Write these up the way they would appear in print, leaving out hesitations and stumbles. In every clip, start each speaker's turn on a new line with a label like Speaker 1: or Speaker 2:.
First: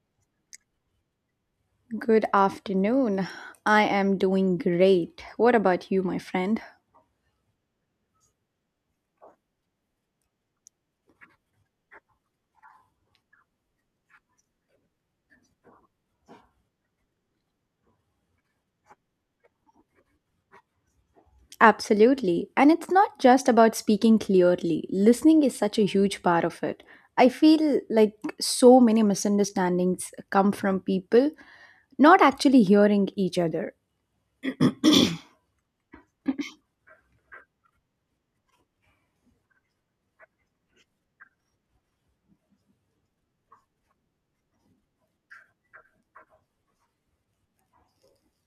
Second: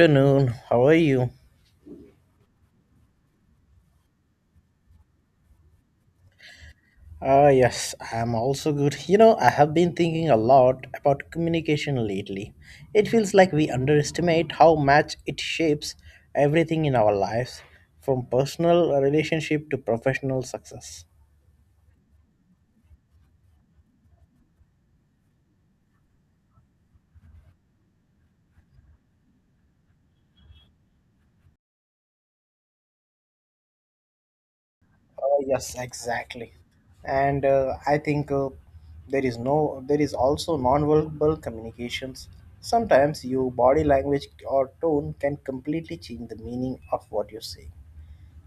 Speaker 1: Afternoon. How are you?
Speaker 2: Good afternoon. I am doing great. What about you, my friend?
Speaker 1: Ah, yes, I'm also good. You know, I have been thinking a lot about communication lately. It feels like we underestimate how much it shapes everything in our lives, from personal relationship to professional success.
Speaker 2: Absolutely. And it's not just about speaking clearly, listening is such a huge part of it. I feel like so many misunderstandings come from people not actually hearing each other.
Speaker 1: Yes, exactly. And I think there is no, there is also nonverbal communications. Sometimes your body language or tone can completely change the meaning of what you say.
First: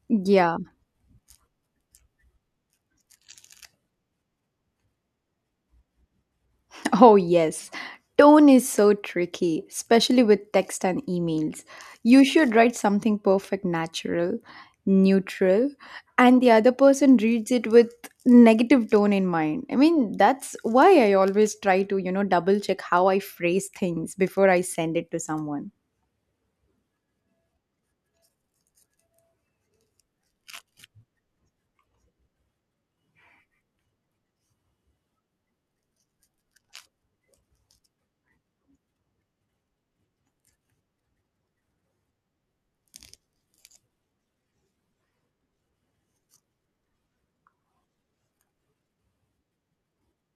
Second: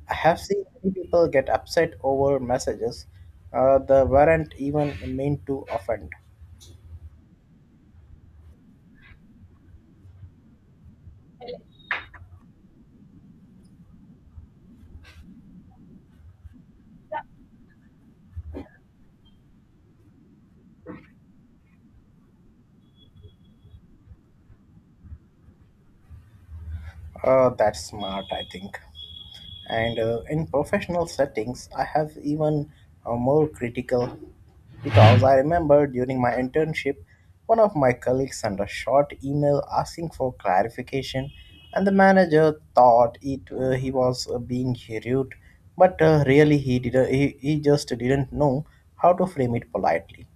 Speaker 1: I have
Speaker 2: Yeah.
Speaker 1: seen many people get upset over messages that weren't even meant to offend.
Speaker 2: Oh, yes. Tone is so tricky, especially with text and emails. You should write something perfect, natural, neutral, and the other person reads it with negative tone in mind. I mean, that's why I always try to, double check how I phrase things before I send it to someone.
Speaker 1: That's smart, I think. And in professional settings, I have even more critical because I remember during my internship, one of my colleagues sent a short email asking for clarification, and the manager thought it he was being rude, but really he just didn't know how to frame it politely.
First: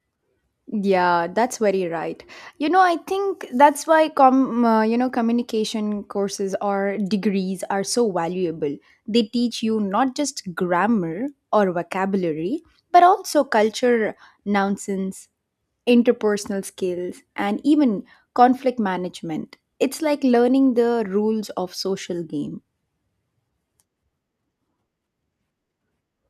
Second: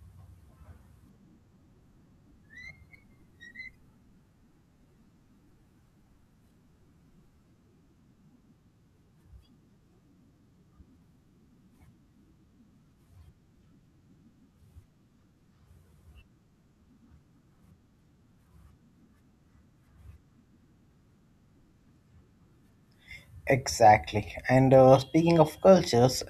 Speaker 2: Yeah, that's very right. You know, I think that's why com you know communication courses or degrees are so valuable. They teach you not just grammar or vocabulary, but also culture, nonsense, interpersonal skills, and even conflict management. It's like learning the rules of social game.
Speaker 1: Exactly. And speaking of cultures,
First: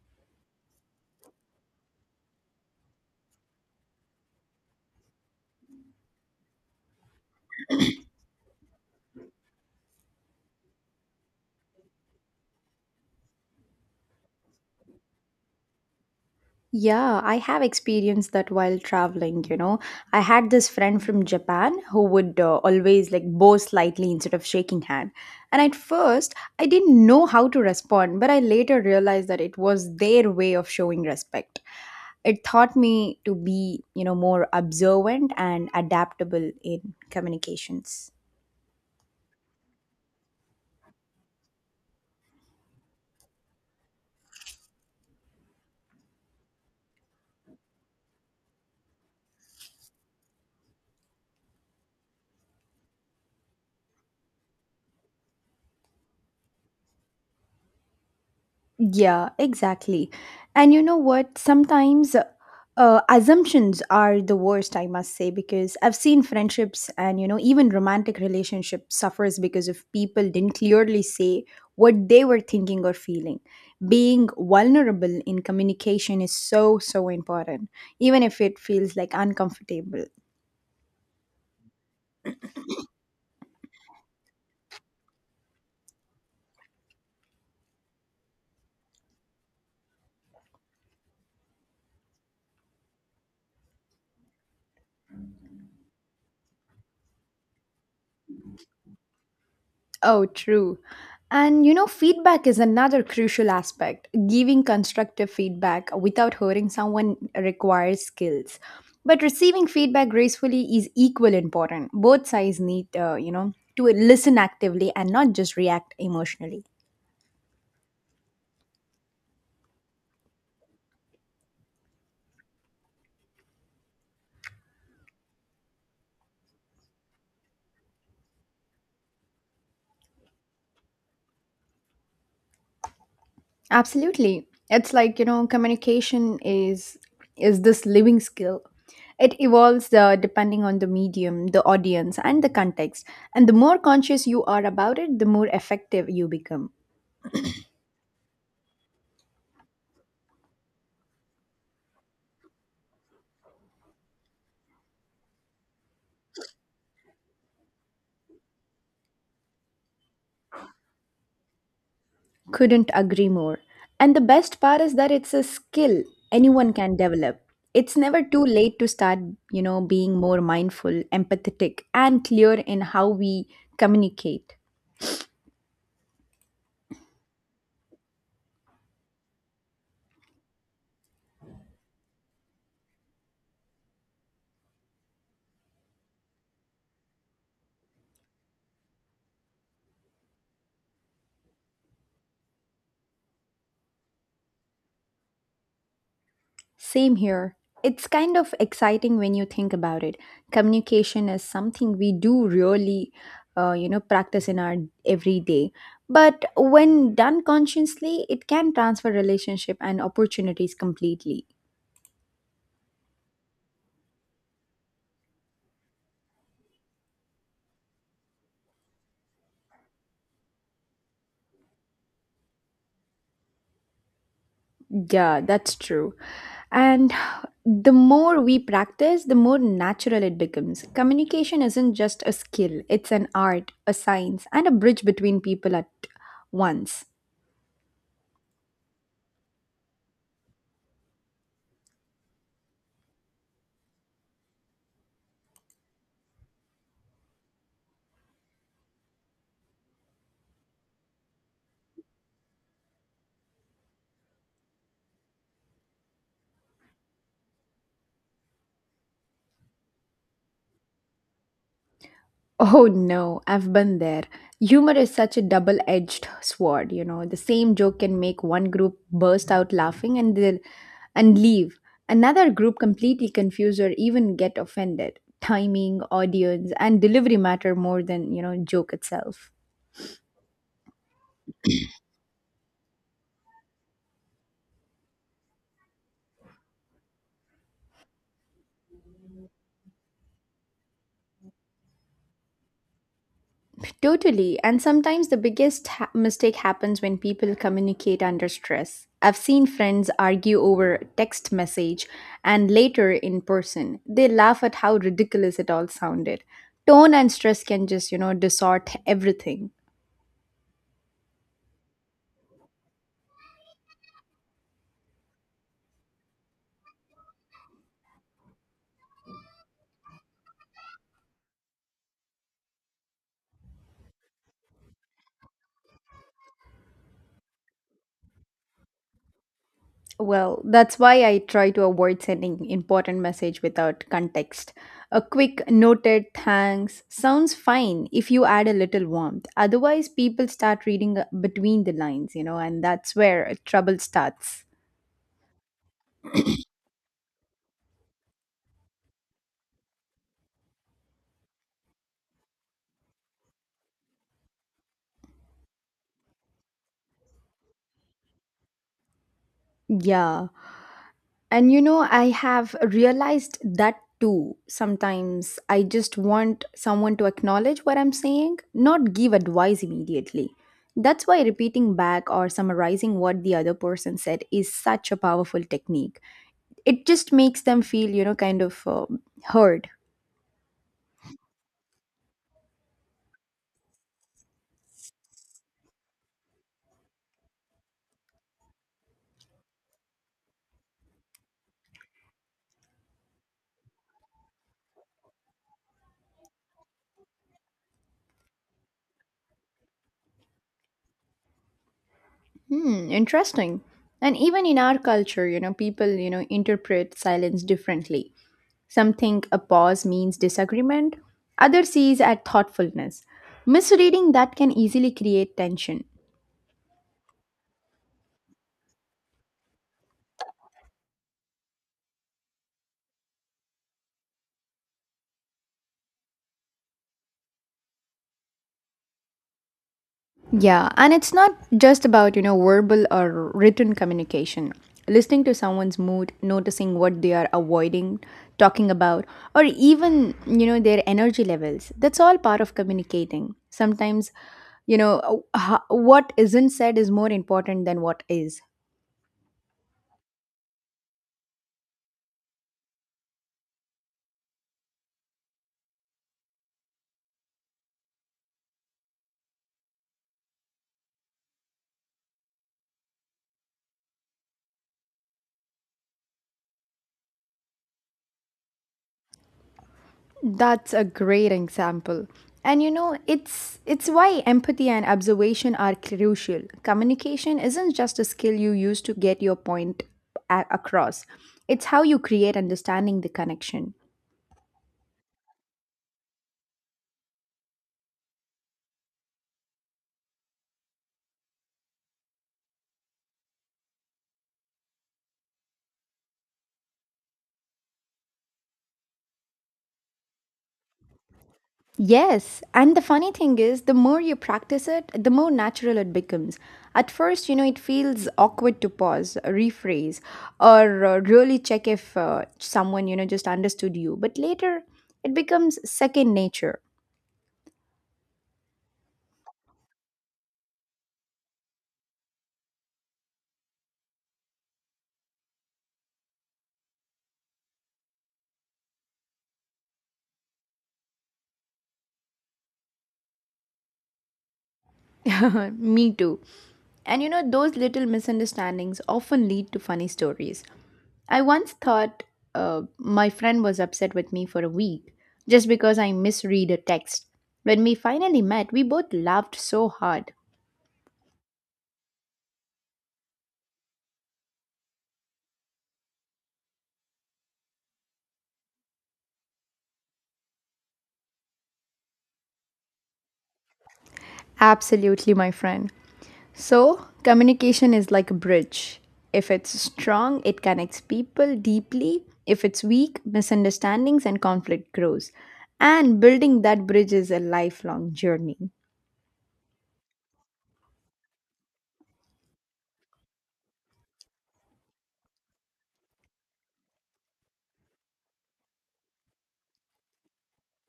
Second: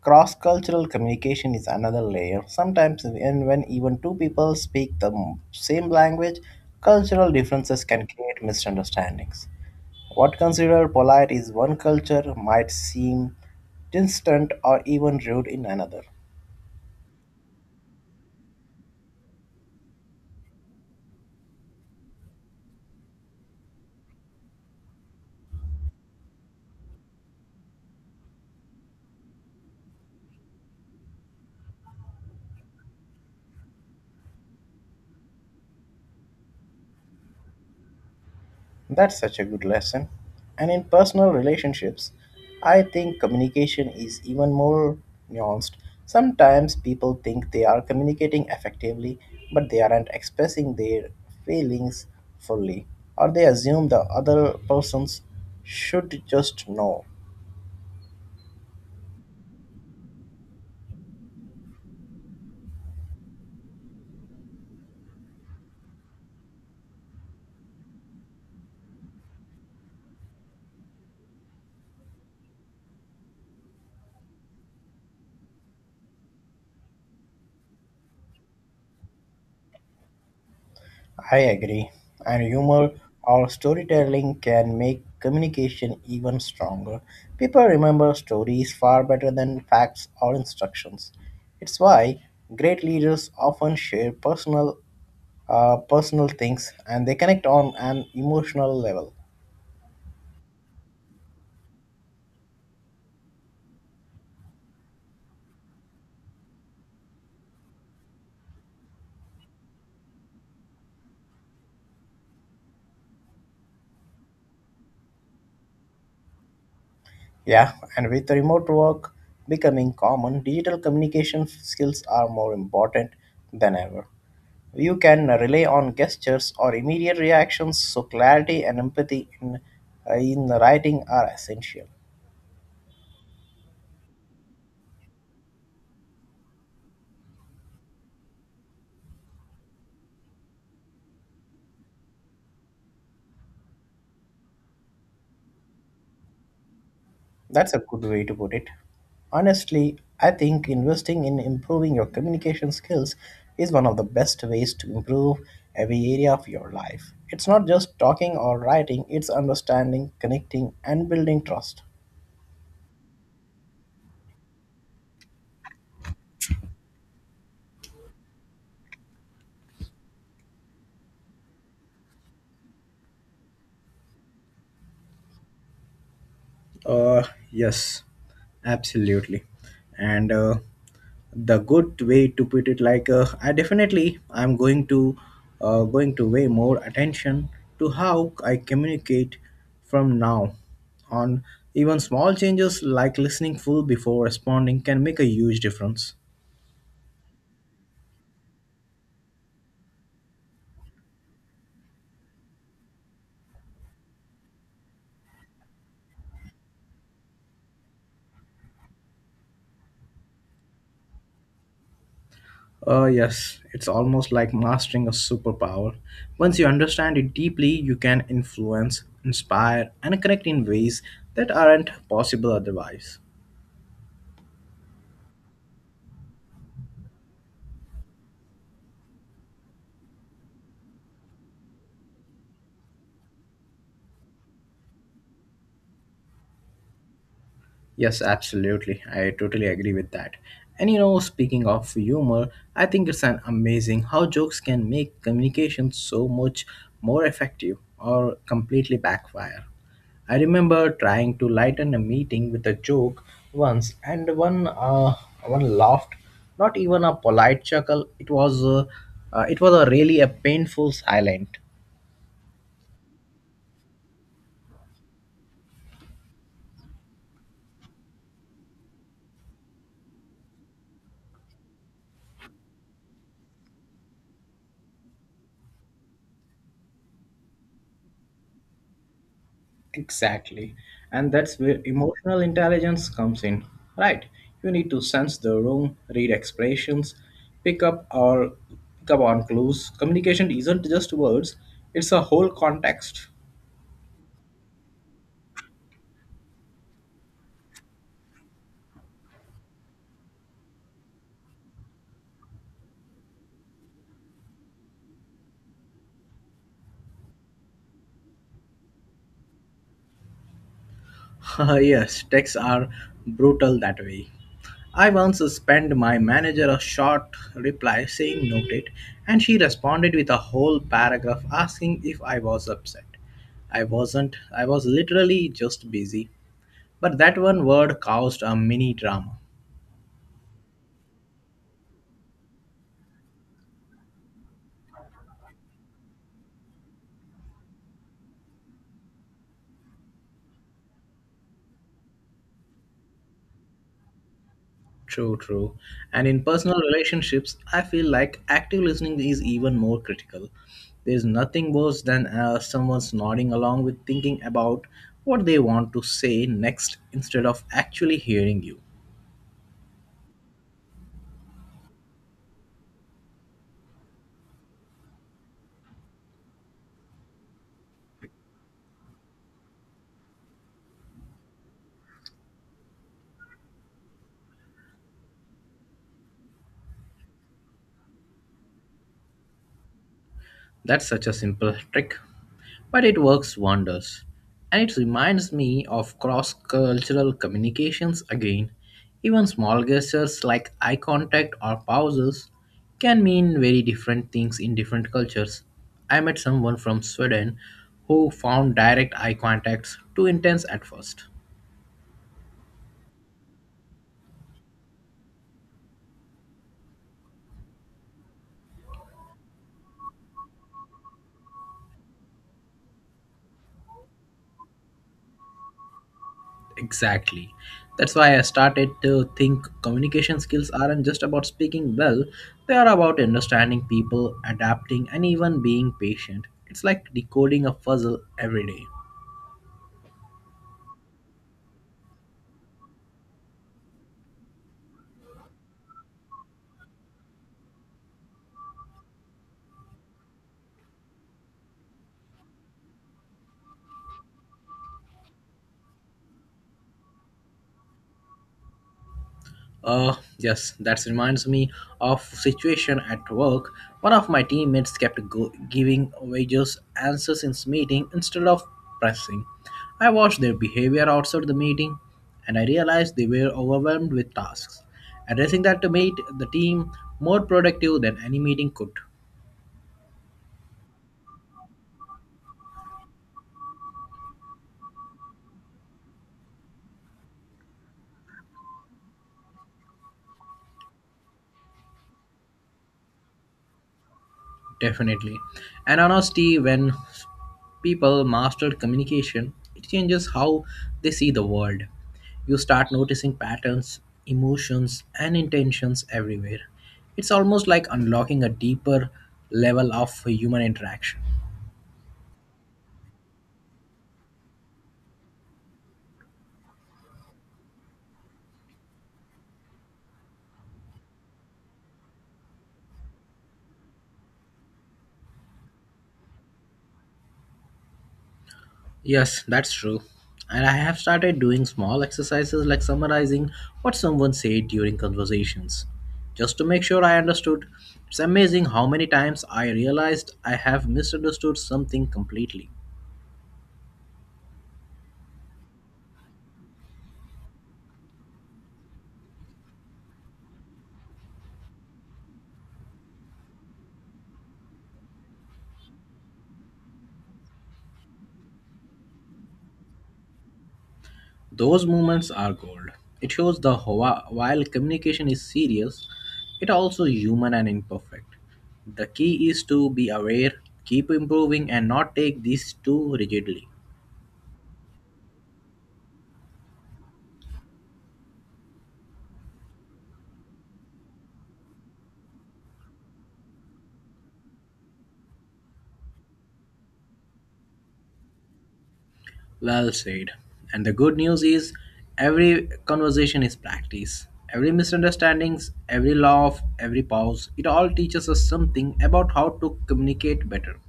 Speaker 1: cross cultural communication is another layer. Sometimes, when even two people speak same language, cultural differences can create misunderstandings. What considered polite is one culture might seem distant or even rude in another.
Speaker 2: Yeah, I have experienced that while traveling, you know. I had this friend from Japan who would always like bow slightly instead of shaking hand. And at first, I didn't know how to respond, but I later realized that it was their way of showing respect. It taught me to be, you know, more observant and adaptable in communications.
Speaker 1: That's such a good lesson. And in personal relationships, I think communication is even more nuanced. Sometimes people think they are communicating effectively, but they aren't expressing their feelings fully, or they assume the other persons should just know.
Speaker 2: Yeah, exactly. And you know what? Sometimes assumptions are the worst, I must say, because I've seen friendships and, you know, even romantic relationships suffers because if people didn't clearly say what they were thinking or feeling. Being vulnerable in communication is so, so important, even if it feels like uncomfortable.
Speaker 1: I agree, and humor or storytelling can make communication even stronger. People remember stories far better than facts or instructions. It's why great leaders often share personal things and they connect on an emotional level.
Speaker 2: Oh, true. And you know, feedback is another crucial aspect. Giving constructive feedback without hurting someone requires skills. But receiving feedback gracefully is equally important. Both sides need, to listen actively and not just react emotionally.
Speaker 1: Yeah, and with remote work becoming common, digital communication skills are more important than ever. You can rely on gestures or immediate reactions, so clarity and empathy in the writing are essential.
Speaker 2: Absolutely. It's like, you know, communication is this living skill. It evolves depending on the medium, the audience, and the context. And the more conscious you are about it, the more effective you become.
Speaker 1: That's a good way to put it. Honestly, I think investing in improving your communication skills is one of the best ways to improve every area of your life. It's not just talking or writing, it's understanding, connecting, and building trust.
Speaker 2: Couldn't agree more. And the best part is that it's a skill anyone can develop. It's never too late to start, you know, being more mindful, empathetic, and clear in how we communicate.
Speaker 1: Uh, yes, absolutely. And the good way to put it, I definitely I'm going to going to pay more attention to how I communicate from now on. Even small changes like listening full before responding can make a huge difference.
Speaker 2: Same here. It's kind of exciting when you think about it. Communication is something we do really, practice in our everyday. But when done consciously, it can transfer relationship and opportunities completely.
Speaker 1: Yes, it's almost like mastering a superpower. Once you understand it deeply, you can influence, inspire, and connect in ways that aren't possible otherwise.
Speaker 2: Yeah, that's true. And the more we practice, the more natural it becomes. Communication isn't just a skill, it's an art, a science, and a bridge between people at once.
Speaker 1: Yes, absolutely. I totally agree with that. And you know, speaking of humor, I think it's an amazing how jokes can make communication so much more effective or completely backfire. I remember trying to lighten a meeting with a joke once, and one laughed. Not even a polite chuckle. It was a really a painful silent.
Speaker 2: Oh no, I've been there. Humor is such a double edged sword, you know. The same joke can make one group burst out laughing and leave. Another group completely confused or even get offended. Timing, audience, and delivery matter more than, you know, joke itself.
Speaker 1: Exactly. And that's where emotional intelligence comes in, right? You need to sense the room, read expressions, pick up or pick up on clues. Communication isn't just words, it's a whole context.
Speaker 2: Totally. And sometimes the biggest mistake happens when people communicate under stress. I've seen friends argue over text message and later in person. They laugh at how ridiculous it all sounded. Tone and stress can just, you know, distort everything.
Speaker 1: Yes, texts are brutal that way. I once sent my manager a short reply saying noted, and she responded with a whole paragraph asking if I was upset. I wasn't, I was literally just busy. But that one word caused a mini drama.
Speaker 2: Well, that's why I try to avoid sending important message without context. A quick noted thanks sounds fine if you add a little warmth. Otherwise, people start reading between the lines, you know, and that's where trouble starts.
Speaker 1: True, true. And in personal relationships, I feel like active listening is even more critical. There's nothing worse than someone's nodding along with thinking about what they want to say next instead of actually hearing you.
Speaker 2: Yeah. And you know, I have realized that too. Sometimes I just want someone to acknowledge what I'm saying, not give advice immediately. That's why repeating back or summarizing what the other person said is such a powerful technique. It just makes them feel, heard.
Speaker 1: That's such a simple trick, but it works wonders. And it reminds me of cross cultural communications again. Even small gestures like eye contact or pauses can mean very different things in different cultures. I met someone from Sweden who found direct eye contacts too intense at first.
Speaker 2: Hmm, interesting. And even in our culture, you know, people, you know, interpret silence differently. Some think a pause means disagreement, others sees at thoughtfulness. Misreading that can easily create tension.
Speaker 1: Exactly. That's why I started to think communication skills aren't just about speaking well, they are about understanding people, adapting, and even being patient. It's like decoding a puzzle every day.
Speaker 2: Yeah, and it's not just about, you know, verbal or written communication. Listening to someone's mood, noticing what they are avoiding talking about, or even, you know, their energy levels. That's all part of communicating. Sometimes, what isn't said is more important than what is.
Speaker 1: Yes, that reminds me of situation at work. One of my teammates giving wages answers in meeting instead of pressing. I watched their behavior outside the meeting, and I realized they were overwhelmed with tasks. Addressing that made the team more productive than any meeting could.
Speaker 2: That's a great example. And you know, it's why empathy and observation are crucial. Communication isn't just a skill you use to get your point across. It's how you create understanding the connection.
Speaker 1: Definitely. And honestly, when people master communication, it changes how they see the world. You start noticing patterns, emotions, and intentions everywhere. It's almost like unlocking a deeper level of human interaction.
Speaker 2: Yes, and the funny thing is, the more you practice it, the more natural it becomes. At first, you know, it feels awkward to pause, rephrase, or really check if someone, you know, just understood you. But later, it becomes second nature.
Speaker 1: Yes, that's true. And I have started doing small exercises like summarizing what someone said during conversations, just to make sure I understood. It's amazing how many times I realized I have misunderstood something completely.
Speaker 2: Me too. And you know, those little misunderstandings often lead to funny stories. I once thought my friend was upset with me for a week just because I misread a text. When we finally met, we both laughed so hard.
Speaker 1: Those moments are gold. It shows while communication is serious, it also human and imperfect. The key is to be aware, keep improving and not take these too rigidly.
Speaker 2: Absolutely, my friend. So, communication is like a bridge. If it's strong, it connects people deeply. If it's weak, misunderstandings and conflict grows. And building that bridge is a lifelong journey.
Speaker 1: Well said. And the good news is every conversation is practice. Every misunderstandings, every laugh, every pause, it all teaches us something about how to communicate better.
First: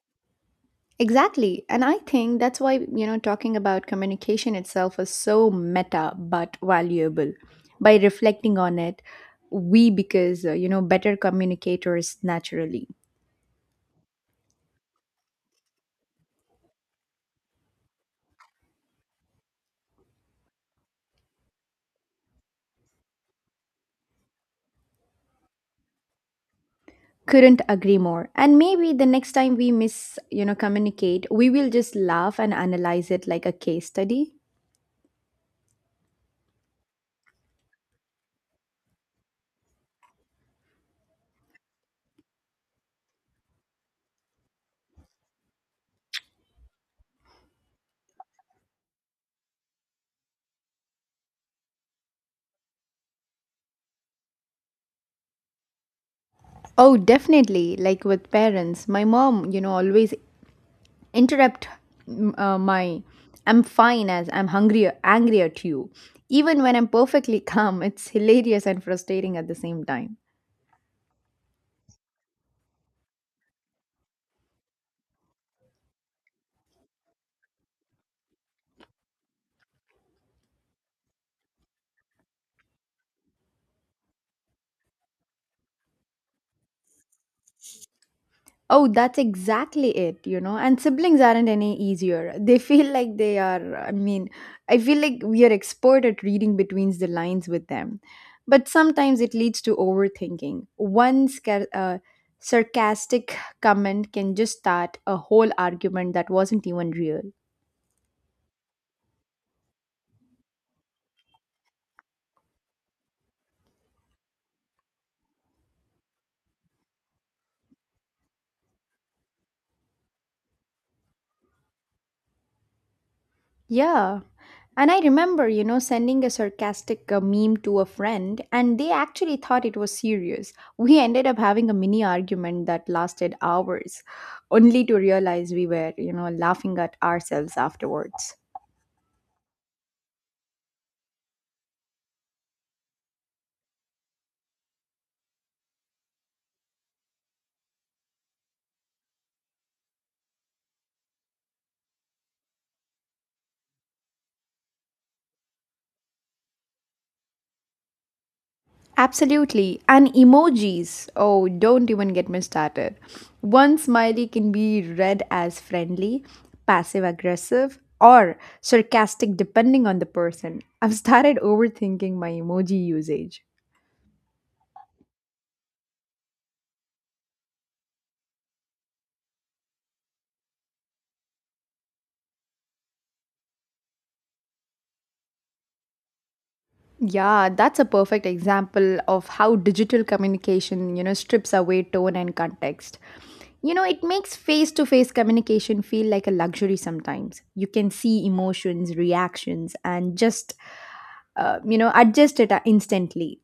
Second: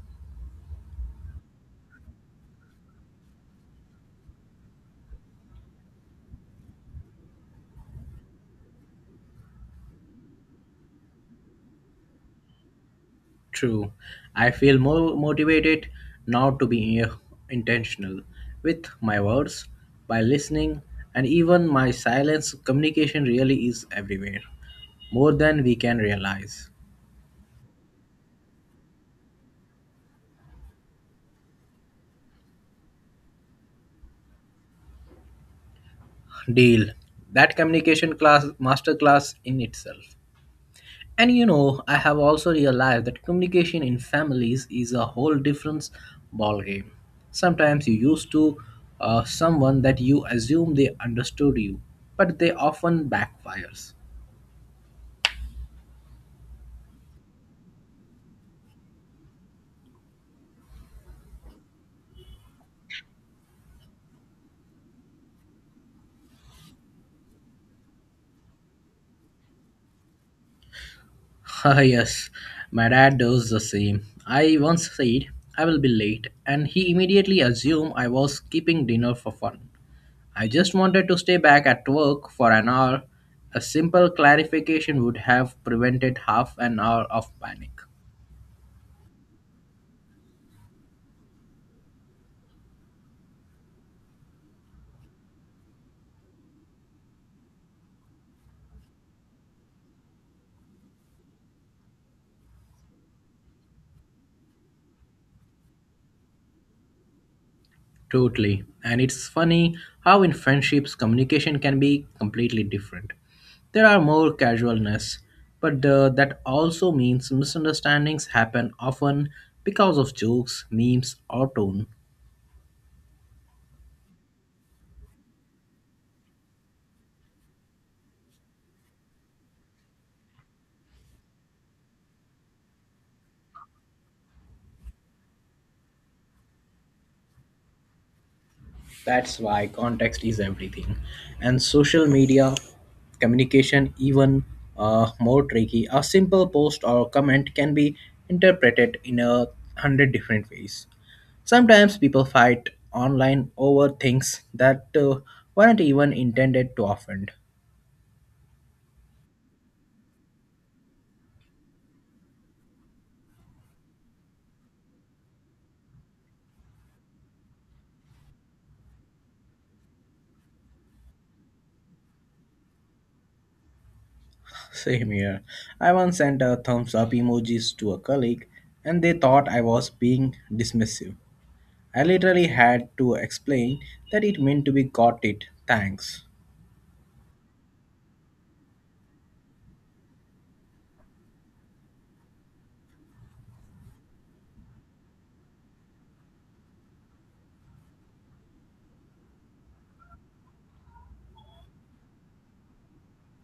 Speaker 2: Exactly. And I think that's why, you know, talking about communication itself is so meta but valuable. By reflecting on it, we because, you know, better communicators naturally.
Speaker 1: True. I feel more motivated now to be intentional with my words, by listening, and even my silence. Communication really is everywhere, more than we can realize.
Speaker 2: Couldn't agree more. And maybe the next time we miss, you know, communicate, we will just laugh and analyze it like a case study.
Speaker 1: Deal. That communication class masterclass in itself. And you know, I have also realized that communication in families is a whole different ballgame. Sometimes you used to someone that you assume they understood you, but they often backfires.
Speaker 2: Oh, definitely. Like with parents, my mom, you know, always interrupt my I'm fine as I'm hungry, angry at you. Even when I'm perfectly calm, it's hilarious and frustrating at the same time.
Speaker 1: Ah, yes, my dad does the same. I once said I will be late, and he immediately assumed I was keeping dinner for fun. I just wanted to stay back at work for an hour. A simple clarification would have prevented half an hour of panic.
Speaker 2: Oh, that's exactly it, you know. And siblings aren't any easier. They feel like they are, I mean, I feel like we are expert at reading between the lines with them. But sometimes it leads to overthinking. One sarcastic comment can just start a whole argument that wasn't even real.
Speaker 1: Totally. And it's funny how in friendships communication can be completely different. There are more casualness, but that also means misunderstandings happen often because of jokes, memes, or tone.
Speaker 2: Yeah. And I remember, you know, sending a sarcastic meme to a friend, and they actually thought it was serious. We ended up having a mini argument that lasted hours, only to realize we were, you know, laughing at ourselves afterwards.
Speaker 1: That's why context is everything. And social media communication even more tricky. A simple post or comment can be interpreted in a hundred different ways. Sometimes people fight online over things that weren't even intended to offend.
Speaker 2: Absolutely. And emojis. Oh, don't even get me started. One smiley can be read as friendly, passive aggressive, or sarcastic, depending on the person. I've started overthinking my emoji usage.
Speaker 1: Same here. I once sent a thumbs up emojis to a colleague and they thought I was being dismissive. I literally had to explain that it meant to be got it, thanks.
Speaker 2: Yeah, that's a perfect example of how digital communication, you know, strips away tone and context. You know, it makes face to face communication feel like a luxury sometimes. You can see emotions, reactions, and just, adjust it instantly.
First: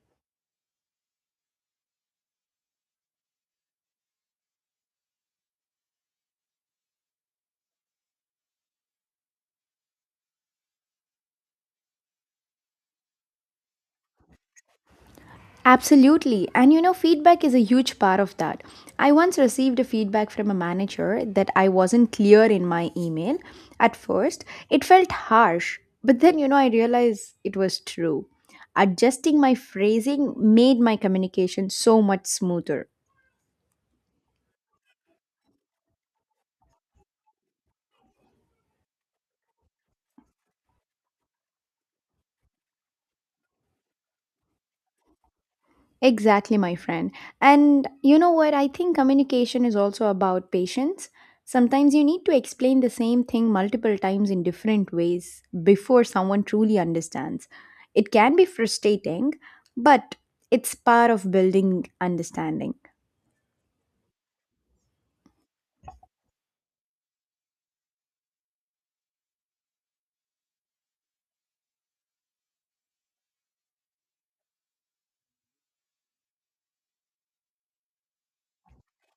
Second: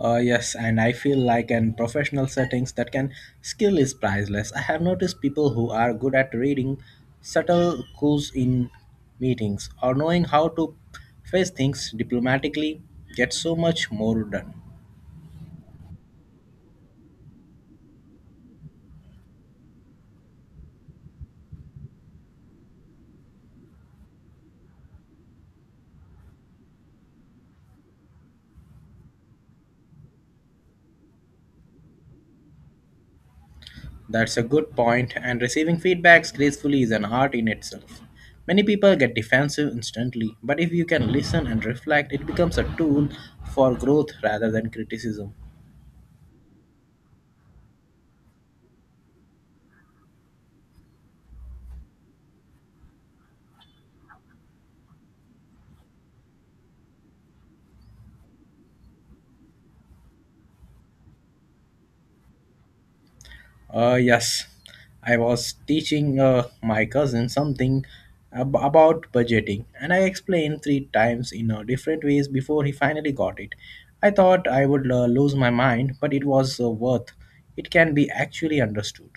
Speaker 1: Yes, and I feel like in professional settings that can skill is priceless. I have noticed people who are good at reading subtle cues in meetings or knowing how to face things diplomatically get so much more done.
Speaker 2: Absolutely. And you know, feedback is a huge part of that. I once received a feedback from a manager that I wasn't clear in my email. At first, it felt harsh, but then, you know, I realized it was true. Adjusting my phrasing made my communication so much smoother.
Speaker 1: That's a good point, and receiving feedbacks gracefully is an art in itself. Many people get defensive instantly, but if you can listen and reflect, it becomes a tool for growth rather than criticism.
Speaker 2: Exactly, my friend. And you know what? I think communication is also about patience. Sometimes you need to explain the same thing multiple times in different ways before someone truly understands. It can be frustrating, but it's part of building understanding.
Speaker 1: Yes, I was teaching my cousin something about budgeting, and I explained three times in different ways before he finally got it. I thought I would lose my mind, but it was worth. It can be actually understood.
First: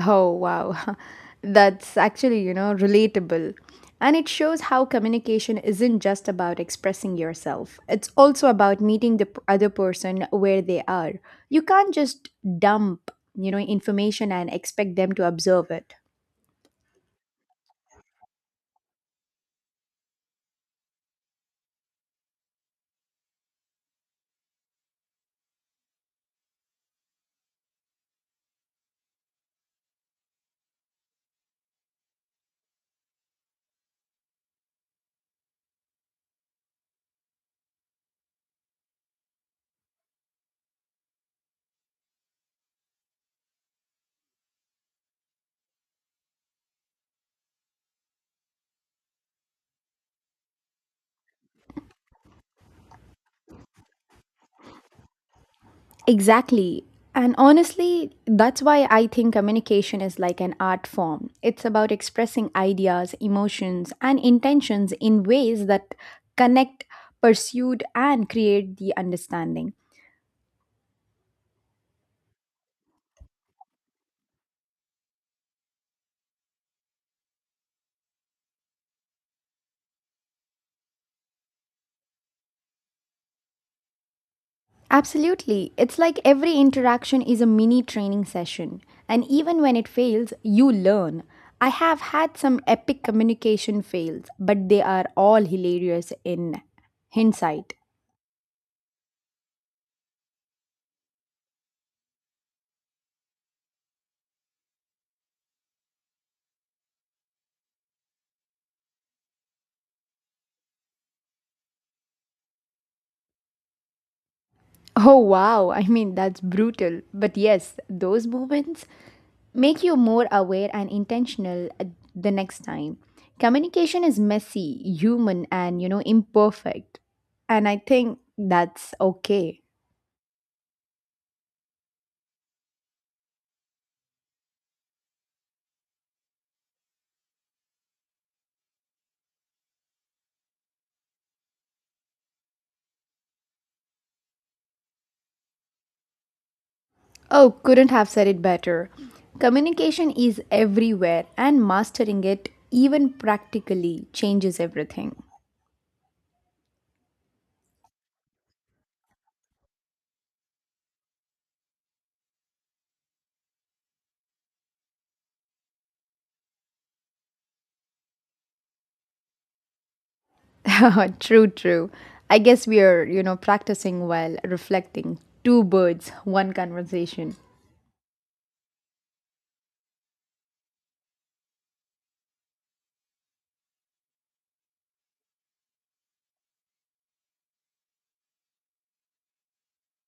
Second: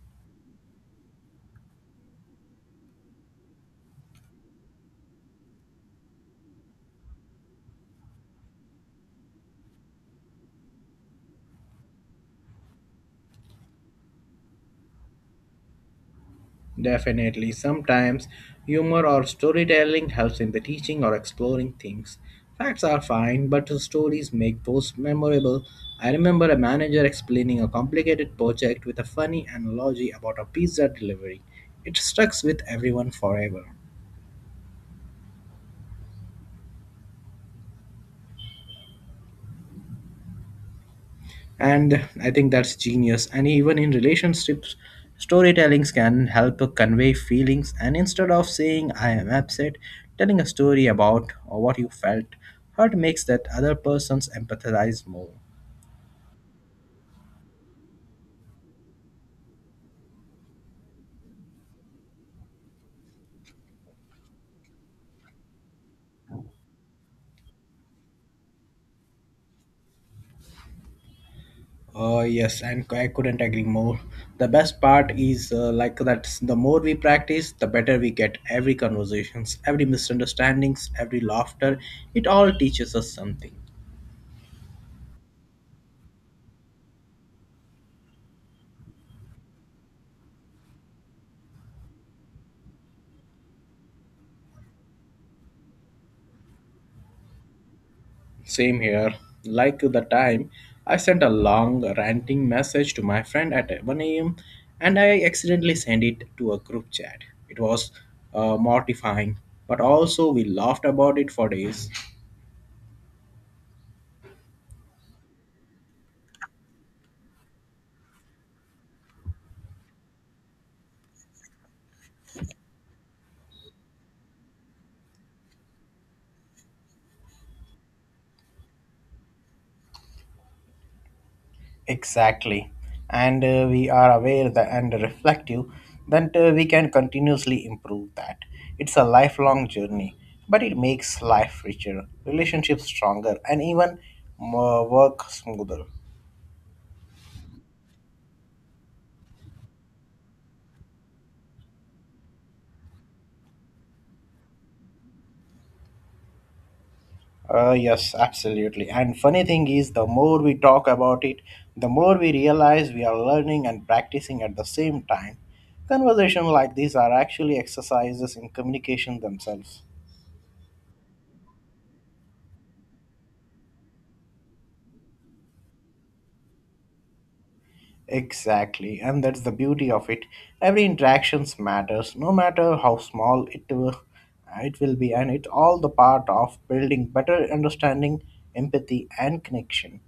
Speaker 2: Oh, wow. That's actually, you know, relatable. And it shows how communication isn't just about expressing yourself. It's also about meeting the other person where they are. You can't just dump, you know, information and expect them to observe it.
Speaker 1: Definitely, sometimes humor or storytelling helps in the teaching or exploring things. Facts are fine, but the stories make those memorable. I remember a manager explaining a complicated project with a funny analogy about a pizza delivery. It stuck with everyone forever. And I think that's genius, and even in relationships storytellings can help convey feelings and instead of saying I am upset, telling a story about or what you felt hurt makes that other person's empathize more.
Speaker 2: Exactly. And honestly, that's why I think communication is like an art form. It's about expressing ideas, emotions, and intentions in ways that connect, pursued, and create the understanding.
Speaker 1: Yes, and I couldn't agree more. The best part is that the more we practice the better we get. Every conversations, every misunderstandings, every laughter, it all teaches us something.
Speaker 2: Absolutely. It's like every interaction is a mini training session. And even when it fails, you learn. I have had some epic communication fails, but they are all hilarious in hindsight.
Speaker 1: Same here. Like the time I sent a long ranting message to my friend at 1 a.m. and I accidentally sent it to a group chat. It was mortifying, but also we laughed about it for days.
Speaker 2: Oh wow, I mean, that's brutal. But yes, those moments make you more aware and intentional the next time. Communication is messy, human, and you know, imperfect. And I think that's okay.
Speaker 1: Exactly. And we are aware that and reflective that we can continuously improve that. It's a lifelong journey, but it makes life richer, relationships stronger, and even more work smoother.
Speaker 2: Oh, couldn't have said it better. Communication is everywhere, and mastering it, even practically, changes everything.
Speaker 1: Yes, absolutely. And funny thing is, the more we talk about it, the more we realize we are learning and practicing at the same time. Conversations like these are actually exercises in communication themselves.
Speaker 2: true, true. I guess we are, you know, practicing while reflecting. Two birds, one conversation.
Speaker 1: Exactly, and that's the beauty of it. Every interactions matters, no matter how small it will be, and it's all the part of building better understanding, empathy, and connection.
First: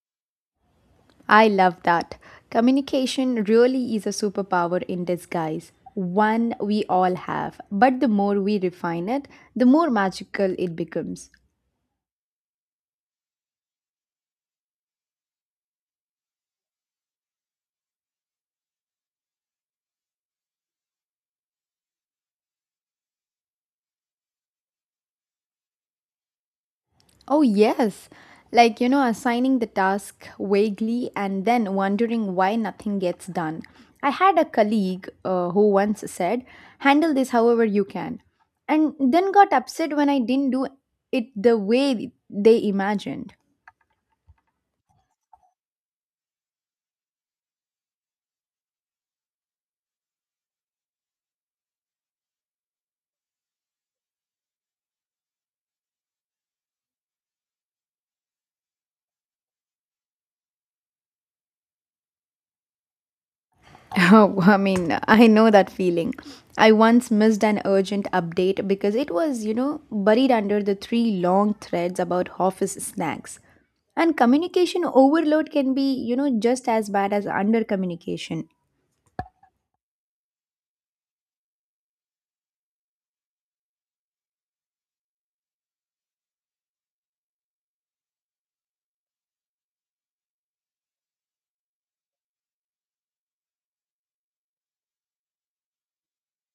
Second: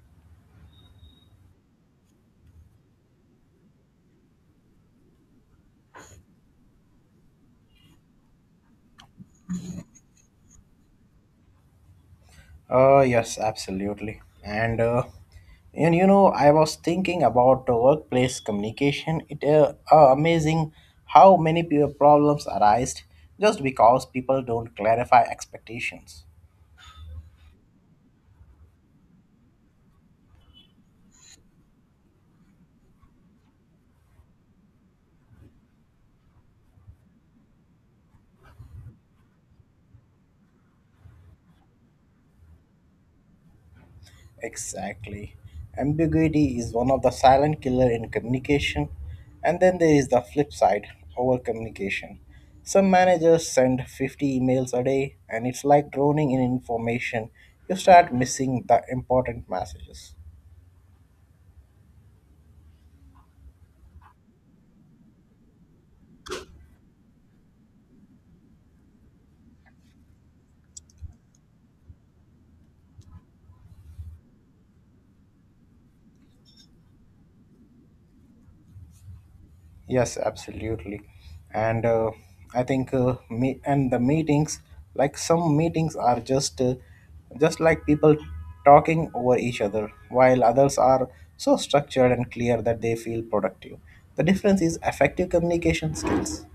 Speaker 2: I love that. Communication really is a superpower in disguise. One we all have, but the more we refine it, the more magical it becomes.
Speaker 1: Yes, absolutely. And you know, I was thinking about the workplace communication. It amazing how many problems arise just because people don't clarify expectations.
Speaker 2: Oh, yes. Like, you know, assigning the task vaguely and then wondering why nothing gets done. I had a colleague who once said, handle this however you can, and then got upset when I didn't do it the way they imagined.
Speaker 1: Exactly. Ambiguity is one of the silent killer in communication. And then there is the flip side, over communication. Some managers send 50 emails a day and it's like drowning in information. You start missing the important messages.
Speaker 2: Oh, I mean, I know that feeling. I once missed an urgent update because it was, you know, buried under the three long threads about office snacks. And communication overload can be, you know, just as bad as under communication.
Speaker 1: Yes, absolutely. And I think me and the meetings, like some meetings are just like people talking over each other, while others are so structured and clear that they feel productive. The difference is effective communication skills.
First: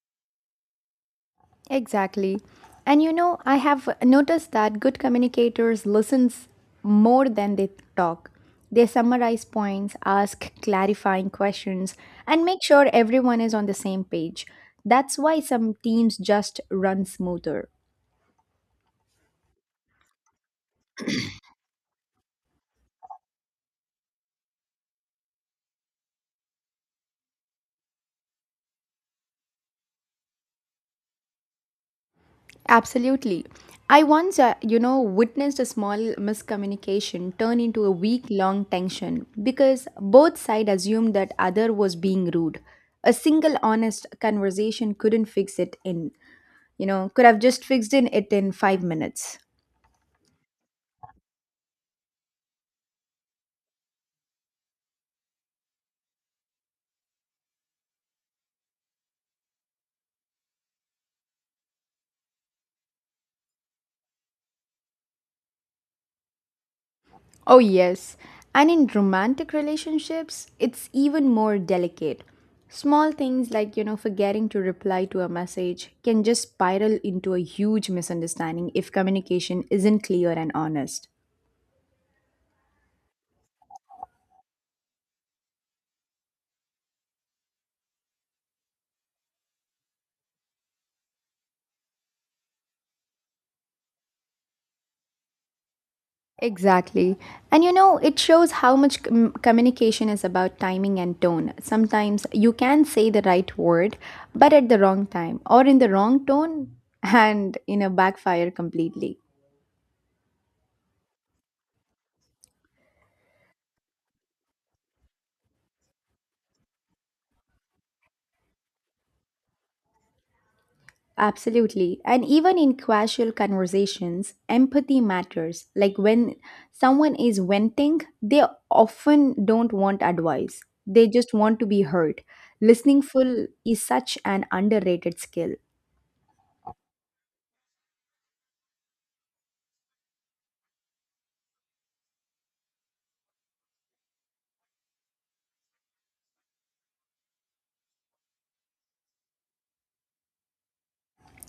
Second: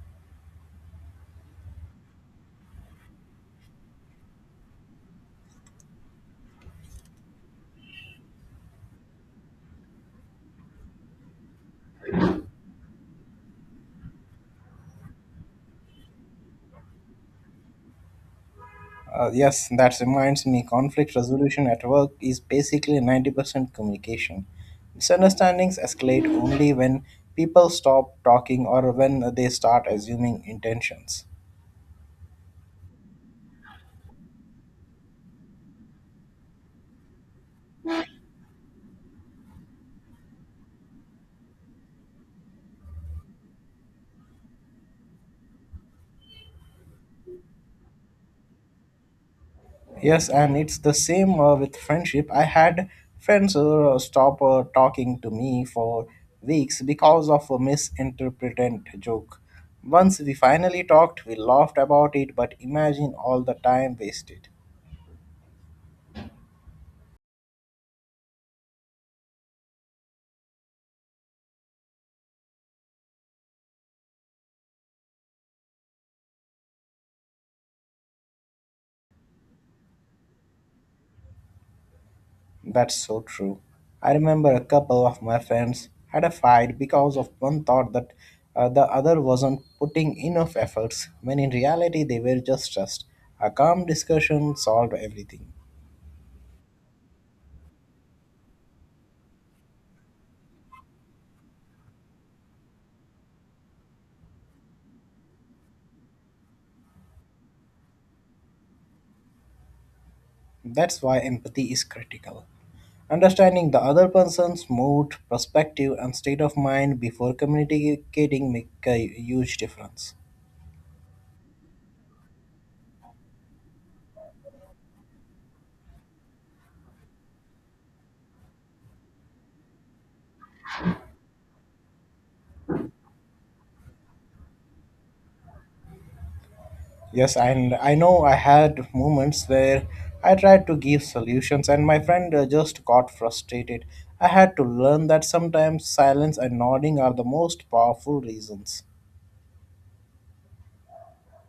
Speaker 2: Exactly. And you know, I have noticed that good communicators listens more than they talk. They summarize points, ask clarifying questions, and make sure everyone is on the same page. That's why some teams just run smoother.
Speaker 1: Yes, that reminds me, conflict resolution at work is basically 90% communication. Misunderstandings escalate only when people stop talking or when they start assuming intentions.
Speaker 2: Absolutely. I once, witnessed a small miscommunication turn into a week-long tension because both sides assumed that other was being rude. A single honest conversation couldn't fix it in. Could have just fixed in it in 5 minutes.
Speaker 1: Yes, and it's the same with friendship. I had friends stop talking to me for weeks because of a misinterpreted joke. Once we finally talked, we laughed about it, but imagine all the time wasted.
Speaker 2: Oh, yes. And in romantic relationships, it's even more delicate. Small things like, forgetting to reply to a message can just spiral into a huge misunderstanding if communication isn't clear and honest.
Speaker 1: That's so true. I remember a couple of my friends had a fight because of one thought that the other wasn't putting enough efforts, when in reality they were just stressed. A calm discussion solved everything.
Speaker 2: Exactly. And it shows how much communication is about timing and tone. Sometimes you can say the right word, but at the wrong time or in the wrong tone and, backfire completely.
Speaker 1: That's why empathy is critical. Understanding the other person's mood, perspective, and state of mind before communicating make a huge difference.
Speaker 2: Absolutely. And even in casual conversations, empathy matters. Like when someone is venting, they often don't want advice, they just want to be heard. Listening full is such an underrated skill.
Speaker 1: Yes, and I know I had moments where I tried to give solutions and my friend just got frustrated. I had to learn that sometimes silence and nodding are the most powerful reasons.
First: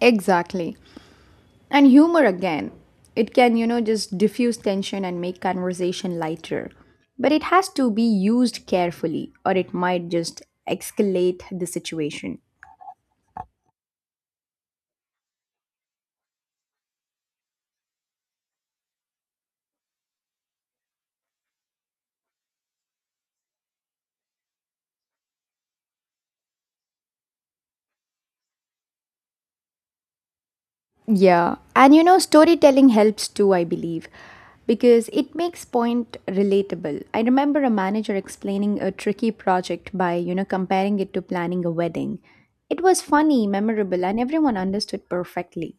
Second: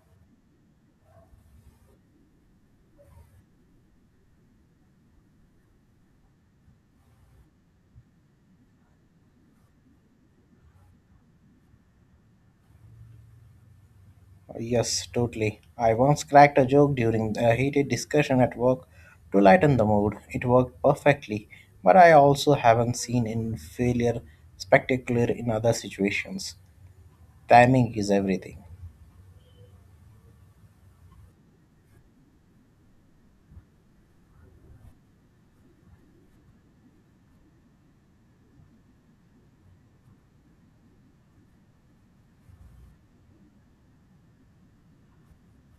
Speaker 2: Exactly. And humor again. It can, just diffuse tension and make conversation lighter. But it has to be used carefully, or it might just escalate the situation.
Speaker 1: Yes, totally. I once cracked a joke during a heated discussion at work to lighten the mood. It worked perfectly, but I also haven't seen in failure spectacular in other situations. Timing is everything.
Speaker 2: Yeah, and storytelling helps too, I believe, because it makes point relatable. I remember a manager explaining a tricky project by, comparing it to planning a wedding. It was funny, memorable, and everyone understood perfectly.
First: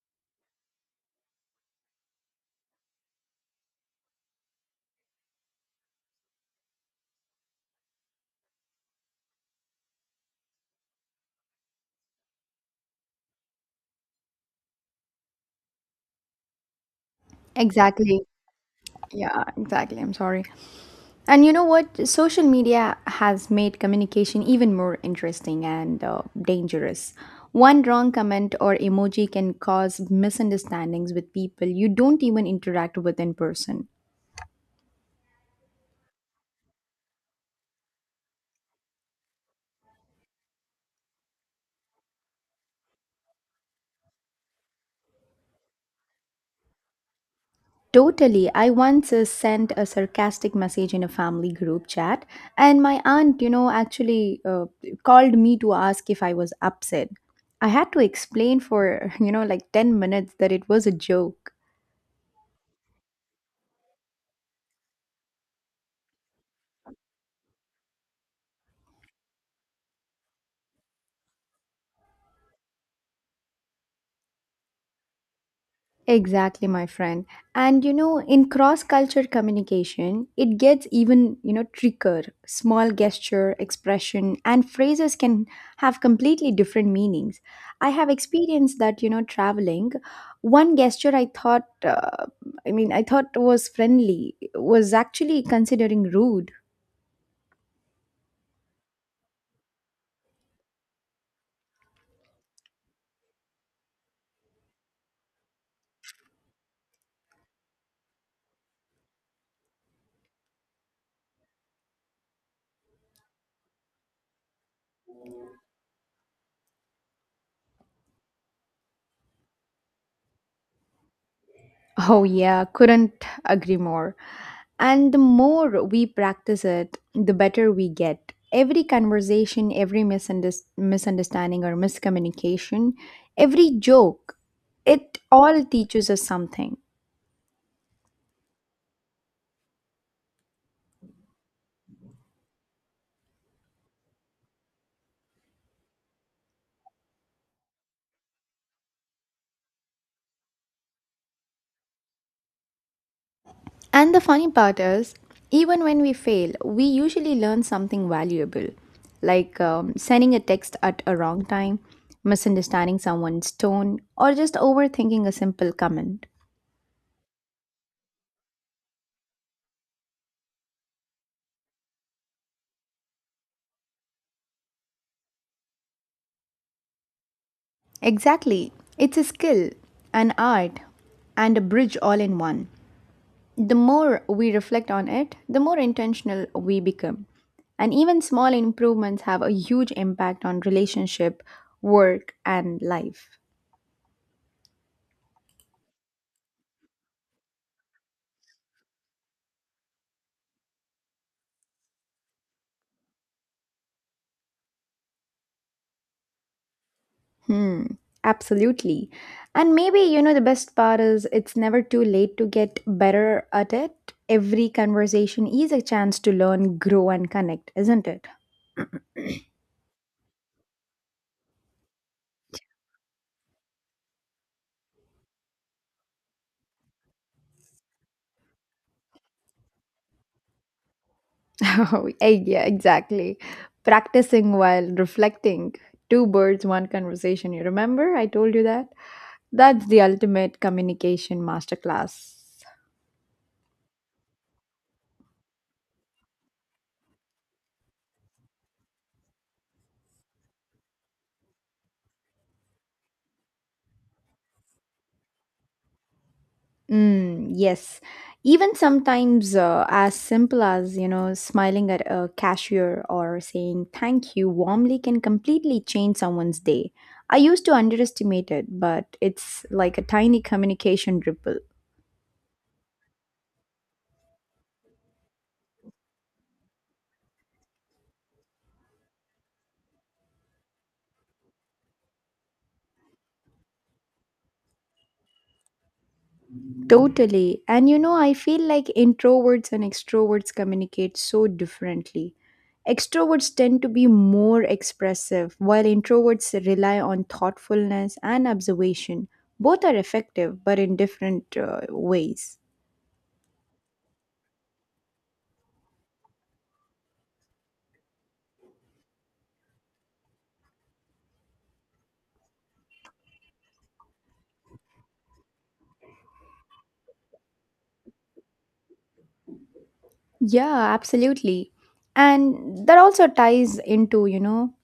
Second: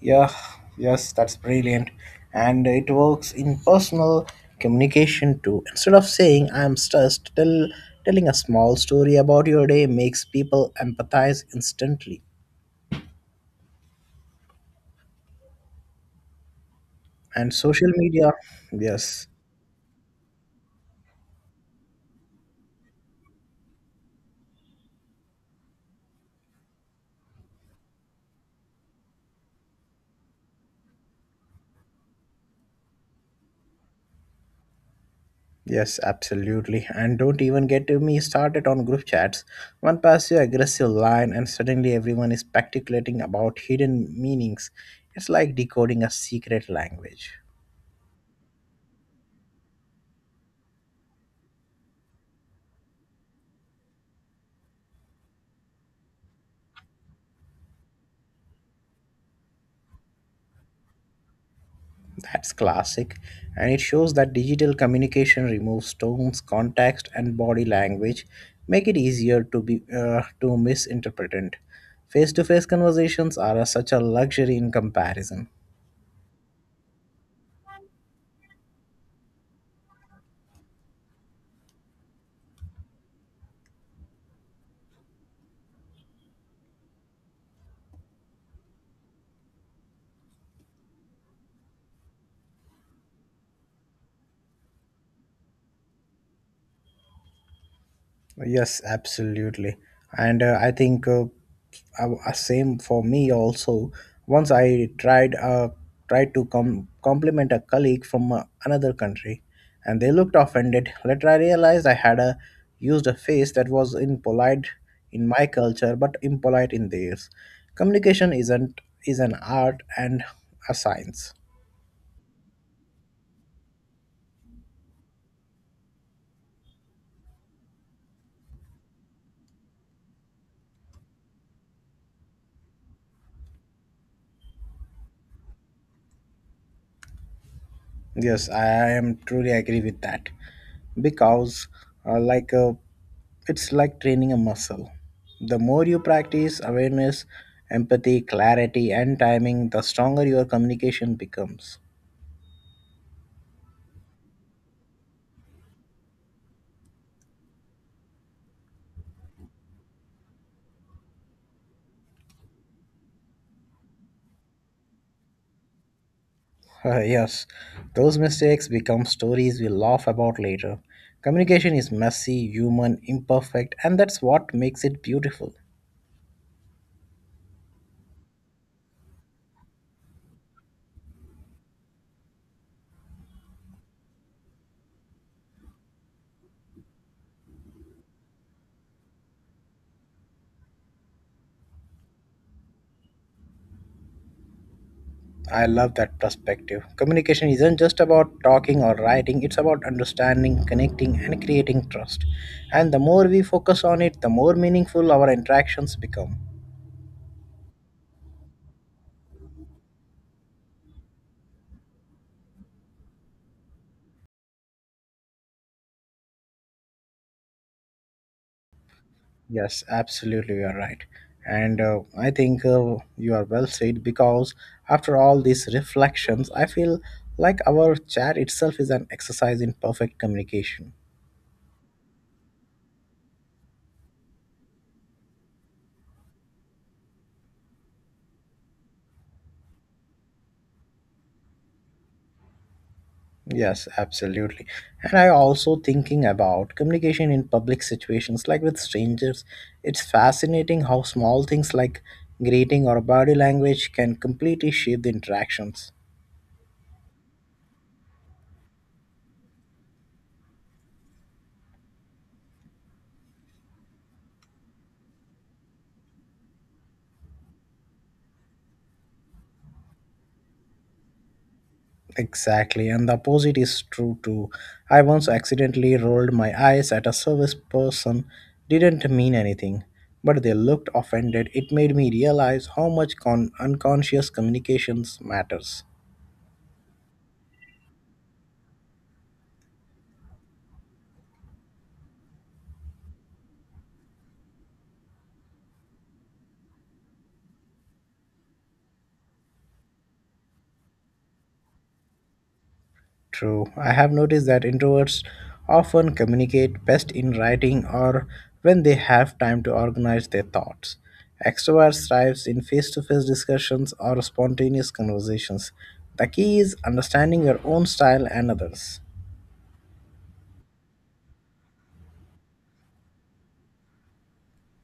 Speaker 1: Yeah, yes, that's brilliant. And it works in personal communication too. Instead of saying I'm stressed, telling a small story about your day makes people empathize instantly. And social
Speaker 2: Exactly.
Speaker 1: media, yes.
Speaker 2: Yeah, exactly. I'm sorry. And you know what? Social media has made communication even more interesting and dangerous. One wrong comment or emoji can cause misunderstandings with people you don't even interact with in person.
Speaker 1: Yes, absolutely. And don't even get me started on group chats. One passive aggressive line, and suddenly everyone is speculating about hidden meanings. It's like decoding a secret language.
Speaker 2: Totally. I once sent a sarcastic message in a family group chat, and my aunt, actually called me to ask if I was upset. I had to explain for, like 10 minutes that it was a joke.
Speaker 1: That's classic, and it shows that digital communication removes tones, context, and body language, make it easier to be to misinterpret. Face-to-face conversations are such a luxury in comparison.
Speaker 2: Exactly, my friend. And in cross-culture communication, it gets even, trickier. Small gesture, expression, and phrases can have completely different meanings. I have experienced that, traveling, one gesture I thought, I thought was friendly was actually considering rude.
Speaker 1: Yes, absolutely. And I think same for me also. Once I tried tried to compliment a colleague from another country, and they looked offended. Later, I realized used a phrase that was impolite in my culture, but impolite in theirs. Communication isn't is an art and a science.
Speaker 2: Oh, yeah, couldn't agree more. And the more we practice it, the better we get. Every conversation, every misunderstanding or miscommunication, every joke, it all teaches us something.
Speaker 1: Yes, I am truly agree with that because uh, like uh, it's like training a muscle. The more you practice awareness, empathy, clarity, and timing, the stronger your communication becomes.
Speaker 2: And the funny part is, even when we fail, we usually learn something valuable, like sending a text at a wrong time, misunderstanding someone's tone, or just overthinking a simple comment.
Speaker 1: Yes, those mistakes become stories we laugh about later. Communication is messy, human, imperfect, and that's what makes it beautiful.
Speaker 2: Exactly. It's a skill, an art, and a bridge all in one. The more we reflect on it, the more intentional we become. And even small improvements have a huge impact on relationship, work, and life.
Speaker 1: I love that perspective. Communication isn't just about talking or writing, it's about understanding, connecting, and creating trust. And the more we focus on it, the more meaningful our interactions become.
Speaker 2: Hmm, absolutely. And maybe, the best part is it's never too late to get better at it. Every conversation is a chance to learn, grow, and connect, isn't it?
Speaker 1: Yes, absolutely, you are right. And I think you are well said because after all these reflections, I feel like our chat itself is an exercise in perfect communication.
Speaker 2: Oh, yeah, exactly. Practicing while reflecting. Two birds, one conversation. You remember I told you that? That's the ultimate communication masterclass.
Speaker 1: Yes, absolutely. And I also thinking about communication in public situations like with strangers. It's fascinating how small things like greeting or body language can completely shape the interactions.
Speaker 2: Mm, yes. Even sometimes as simple as, smiling at a cashier or saying thank you warmly can completely change someone's day. I used to underestimate it, but it's like a tiny communication ripple.
Speaker 1: Exactly, and the opposite is true too. I once accidentally rolled my eyes at a service person, didn't mean anything, but they looked offended. It made me realize how much unconscious communications matters.
Speaker 2: Totally. And I feel like introverts and extroverts communicate so differently. Extroverts tend to be more expressive, while introverts rely on thoughtfulness and observation. Both are effective, but in different ways.
Speaker 1: True. I have noticed that introverts often communicate best in writing or when they have time to organize their thoughts. Extroverts thrive in face to face discussions or spontaneous conversations. The key is understanding your own style and others.
Speaker 2: Yeah, absolutely. And that also ties into,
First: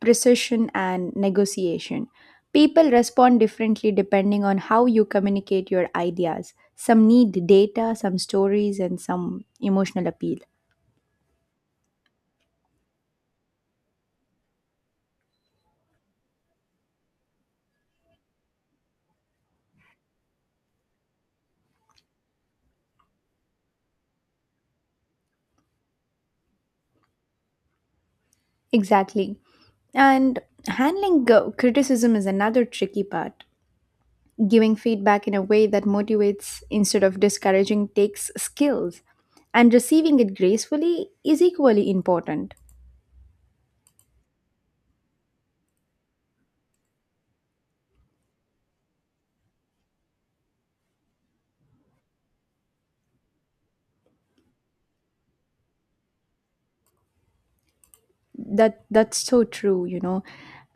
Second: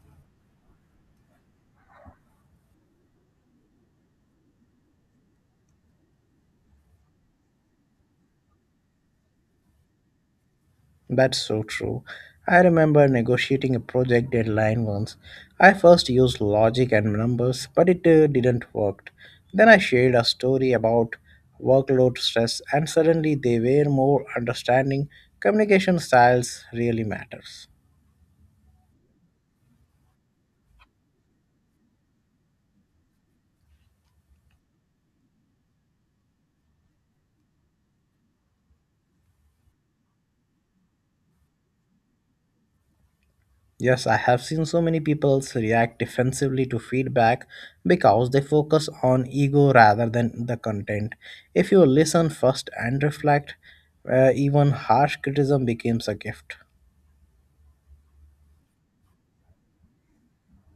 Speaker 2: precision and negotiation. People respond differently depending on how you communicate your ideas. Some need data, some stories, and some emotional appeal.
Speaker 1: That's so true. I remember negotiating a project deadline once. I first used logic and numbers, but it didn't work. Then I shared a story about workload stress, and suddenly they were more understanding. Communication styles really matters.
Speaker 2: Exactly. And handling criticism is another tricky part. Giving feedback in a way that motivates instead of discouraging takes skills, and receiving it gracefully is equally important.
Speaker 1: Yes, I have seen so many people react defensively to feedback because they focus on ego rather than the content. If you listen first and reflect, even harsh criticism becomes a gift.
Speaker 2: That's so true,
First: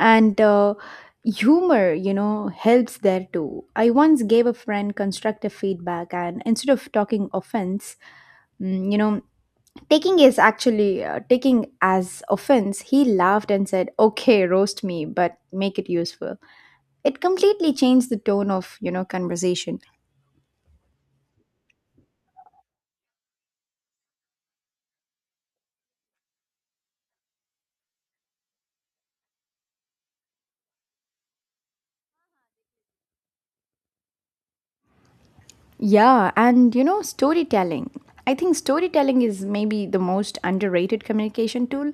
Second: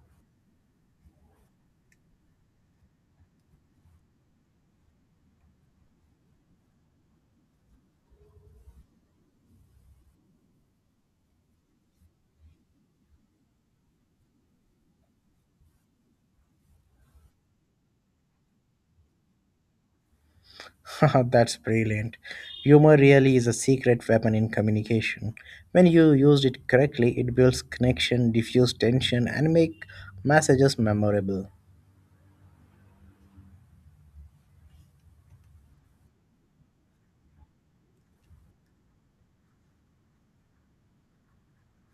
Speaker 2: and humor, helps there too. I once gave a friend constructive feedback, and instead of talking offense, mm, you know taking is actually taking as offense, he laughed and said, okay, roast me but make it useful. It completely changed the tone of, conversation.
Speaker 1: That's brilliant. Humor really is a secret weapon in communication. When you use it correctly, it builds connection, diffuse tension, and make messages memorable.
Speaker 2: Yeah, and storytelling. I think storytelling is maybe the most underrated communication tool.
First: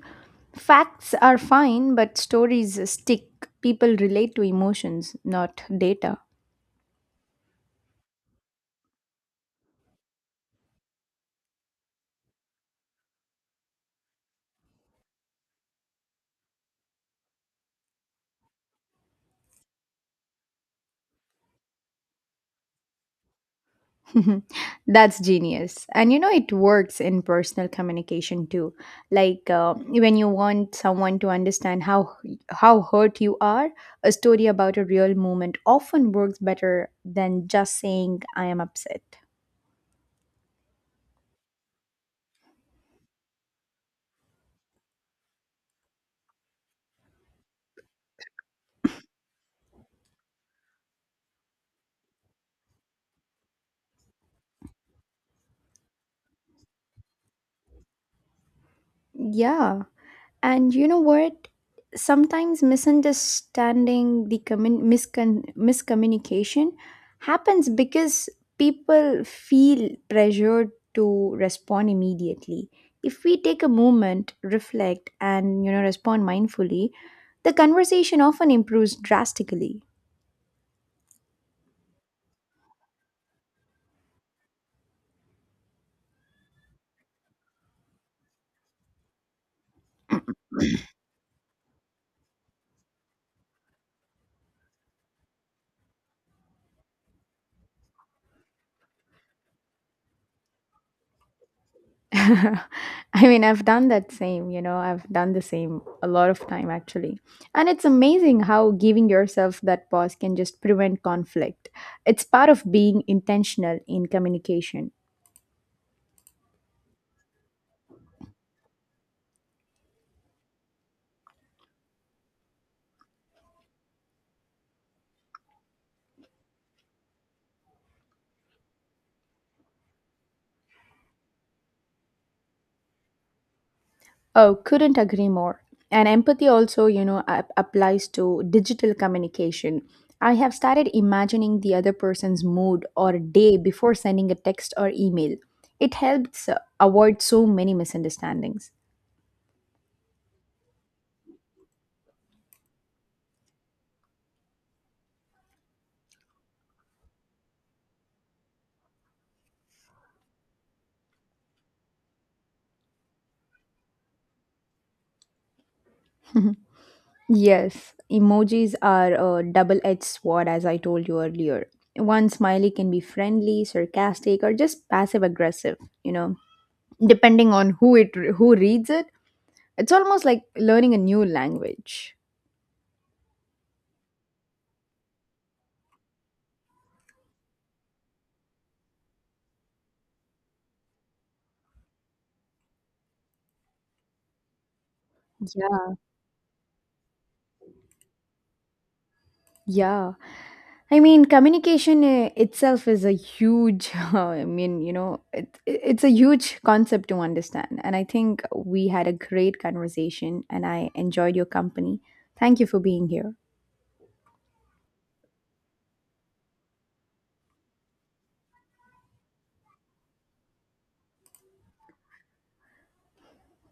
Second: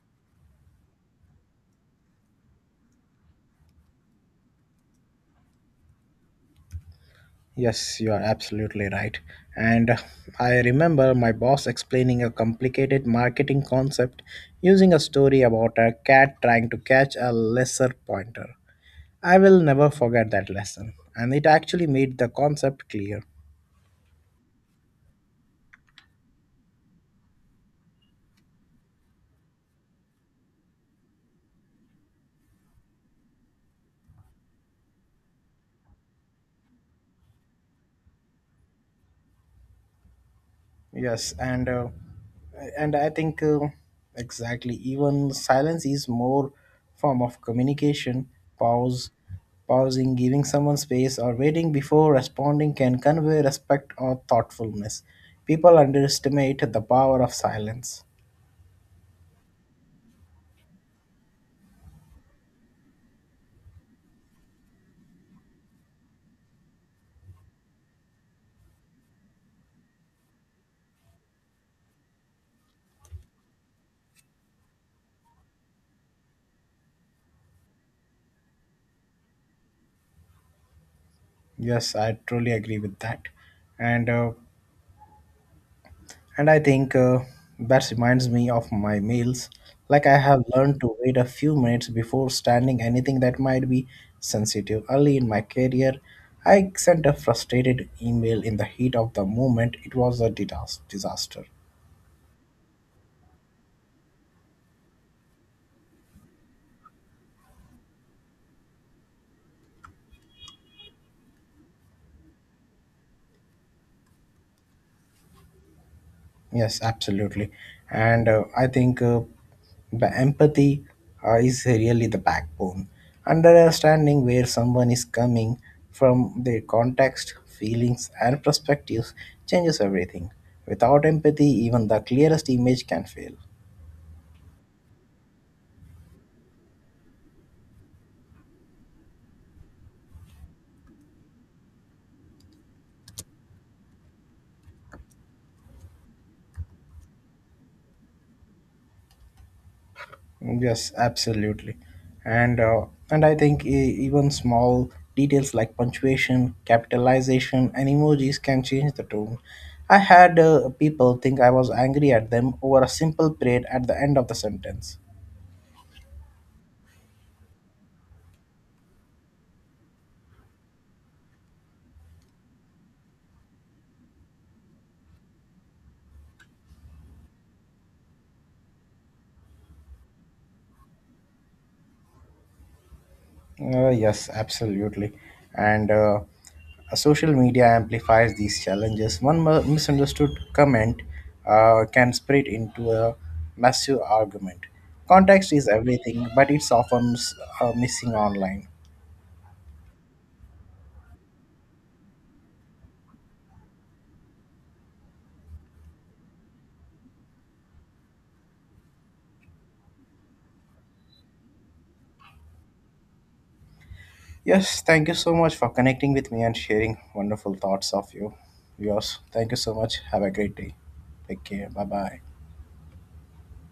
Speaker 2: Facts are fine, but stories stick. People relate to emotions, not data.
Speaker 1: Yes, you are absolutely right. And I remember my boss explaining a complicated marketing concept using a story about a cat trying to catch a lesser pointer. I will never forget that lesson, and it actually made the concept clear.
Speaker 2: That's genius. And it works in personal communication too. Like when you want someone to understand how hurt you are, a story about a real moment often works better than just saying I am upset.
Speaker 1: Yes, and I think exactly. Even silence is more form of communication. Pause, pausing, giving someone space, or waiting before responding can convey respect or thoughtfulness. People underestimate the power of silence.
Speaker 2: Yeah. And you know what? Sometimes misunderstanding, the miscommunication happens because people feel pressured to respond immediately. If we take a moment, reflect, and respond mindfully, the conversation often improves drastically.
Speaker 1: Yes, I truly agree with that. And I think that reminds me of my meals. Like I have learned to wait a few minutes before standing anything that might be sensitive. Early in my career, I sent a frustrated email in the heat of the moment. It was a disaster.
Speaker 2: I mean, I've done that same, I've done the same a lot of time actually. And it's amazing how giving yourself that pause can just prevent conflict. It's part of being intentional in communication.
Speaker 1: Yes, absolutely. And I think the empathy is really the backbone. Understanding where someone is coming from, their context, feelings, and perspectives changes everything. Without empathy, even the clearest image can fail.
Speaker 2: Oh, couldn't agree more. And empathy also, applies to digital communication. I have started imagining the other person's mood or day before sending a text or email. It helps avoid so many misunderstandings.
Speaker 1: Yes, absolutely. And I think even small details like punctuation, capitalization, and emojis can change the tone. I had people think I was angry at them over a simple period at the end of the sentence.
Speaker 2: Yes, emojis are a double edged sword, as I told you earlier. One smiley can be friendly, sarcastic, or just passive aggressive, you know, depending on who it who reads it. It's almost like learning a new language.
Speaker 1: Yes, absolutely. And social media amplifies these challenges. One misunderstood comment can spread into a massive argument. Context is
Speaker 2: Yeah.
Speaker 1: everything, but it's often missing online.
Speaker 2: Yeah. I mean, communication itself is a huge, it's a huge concept to understand. And I think we had a great conversation and I enjoyed your company. Thank you for being here.
Speaker 1: Yes, thank you so much for connecting with me and sharing wonderful thoughts of you. Yours. Thank you so much. Have a great day. Take care. Bye bye.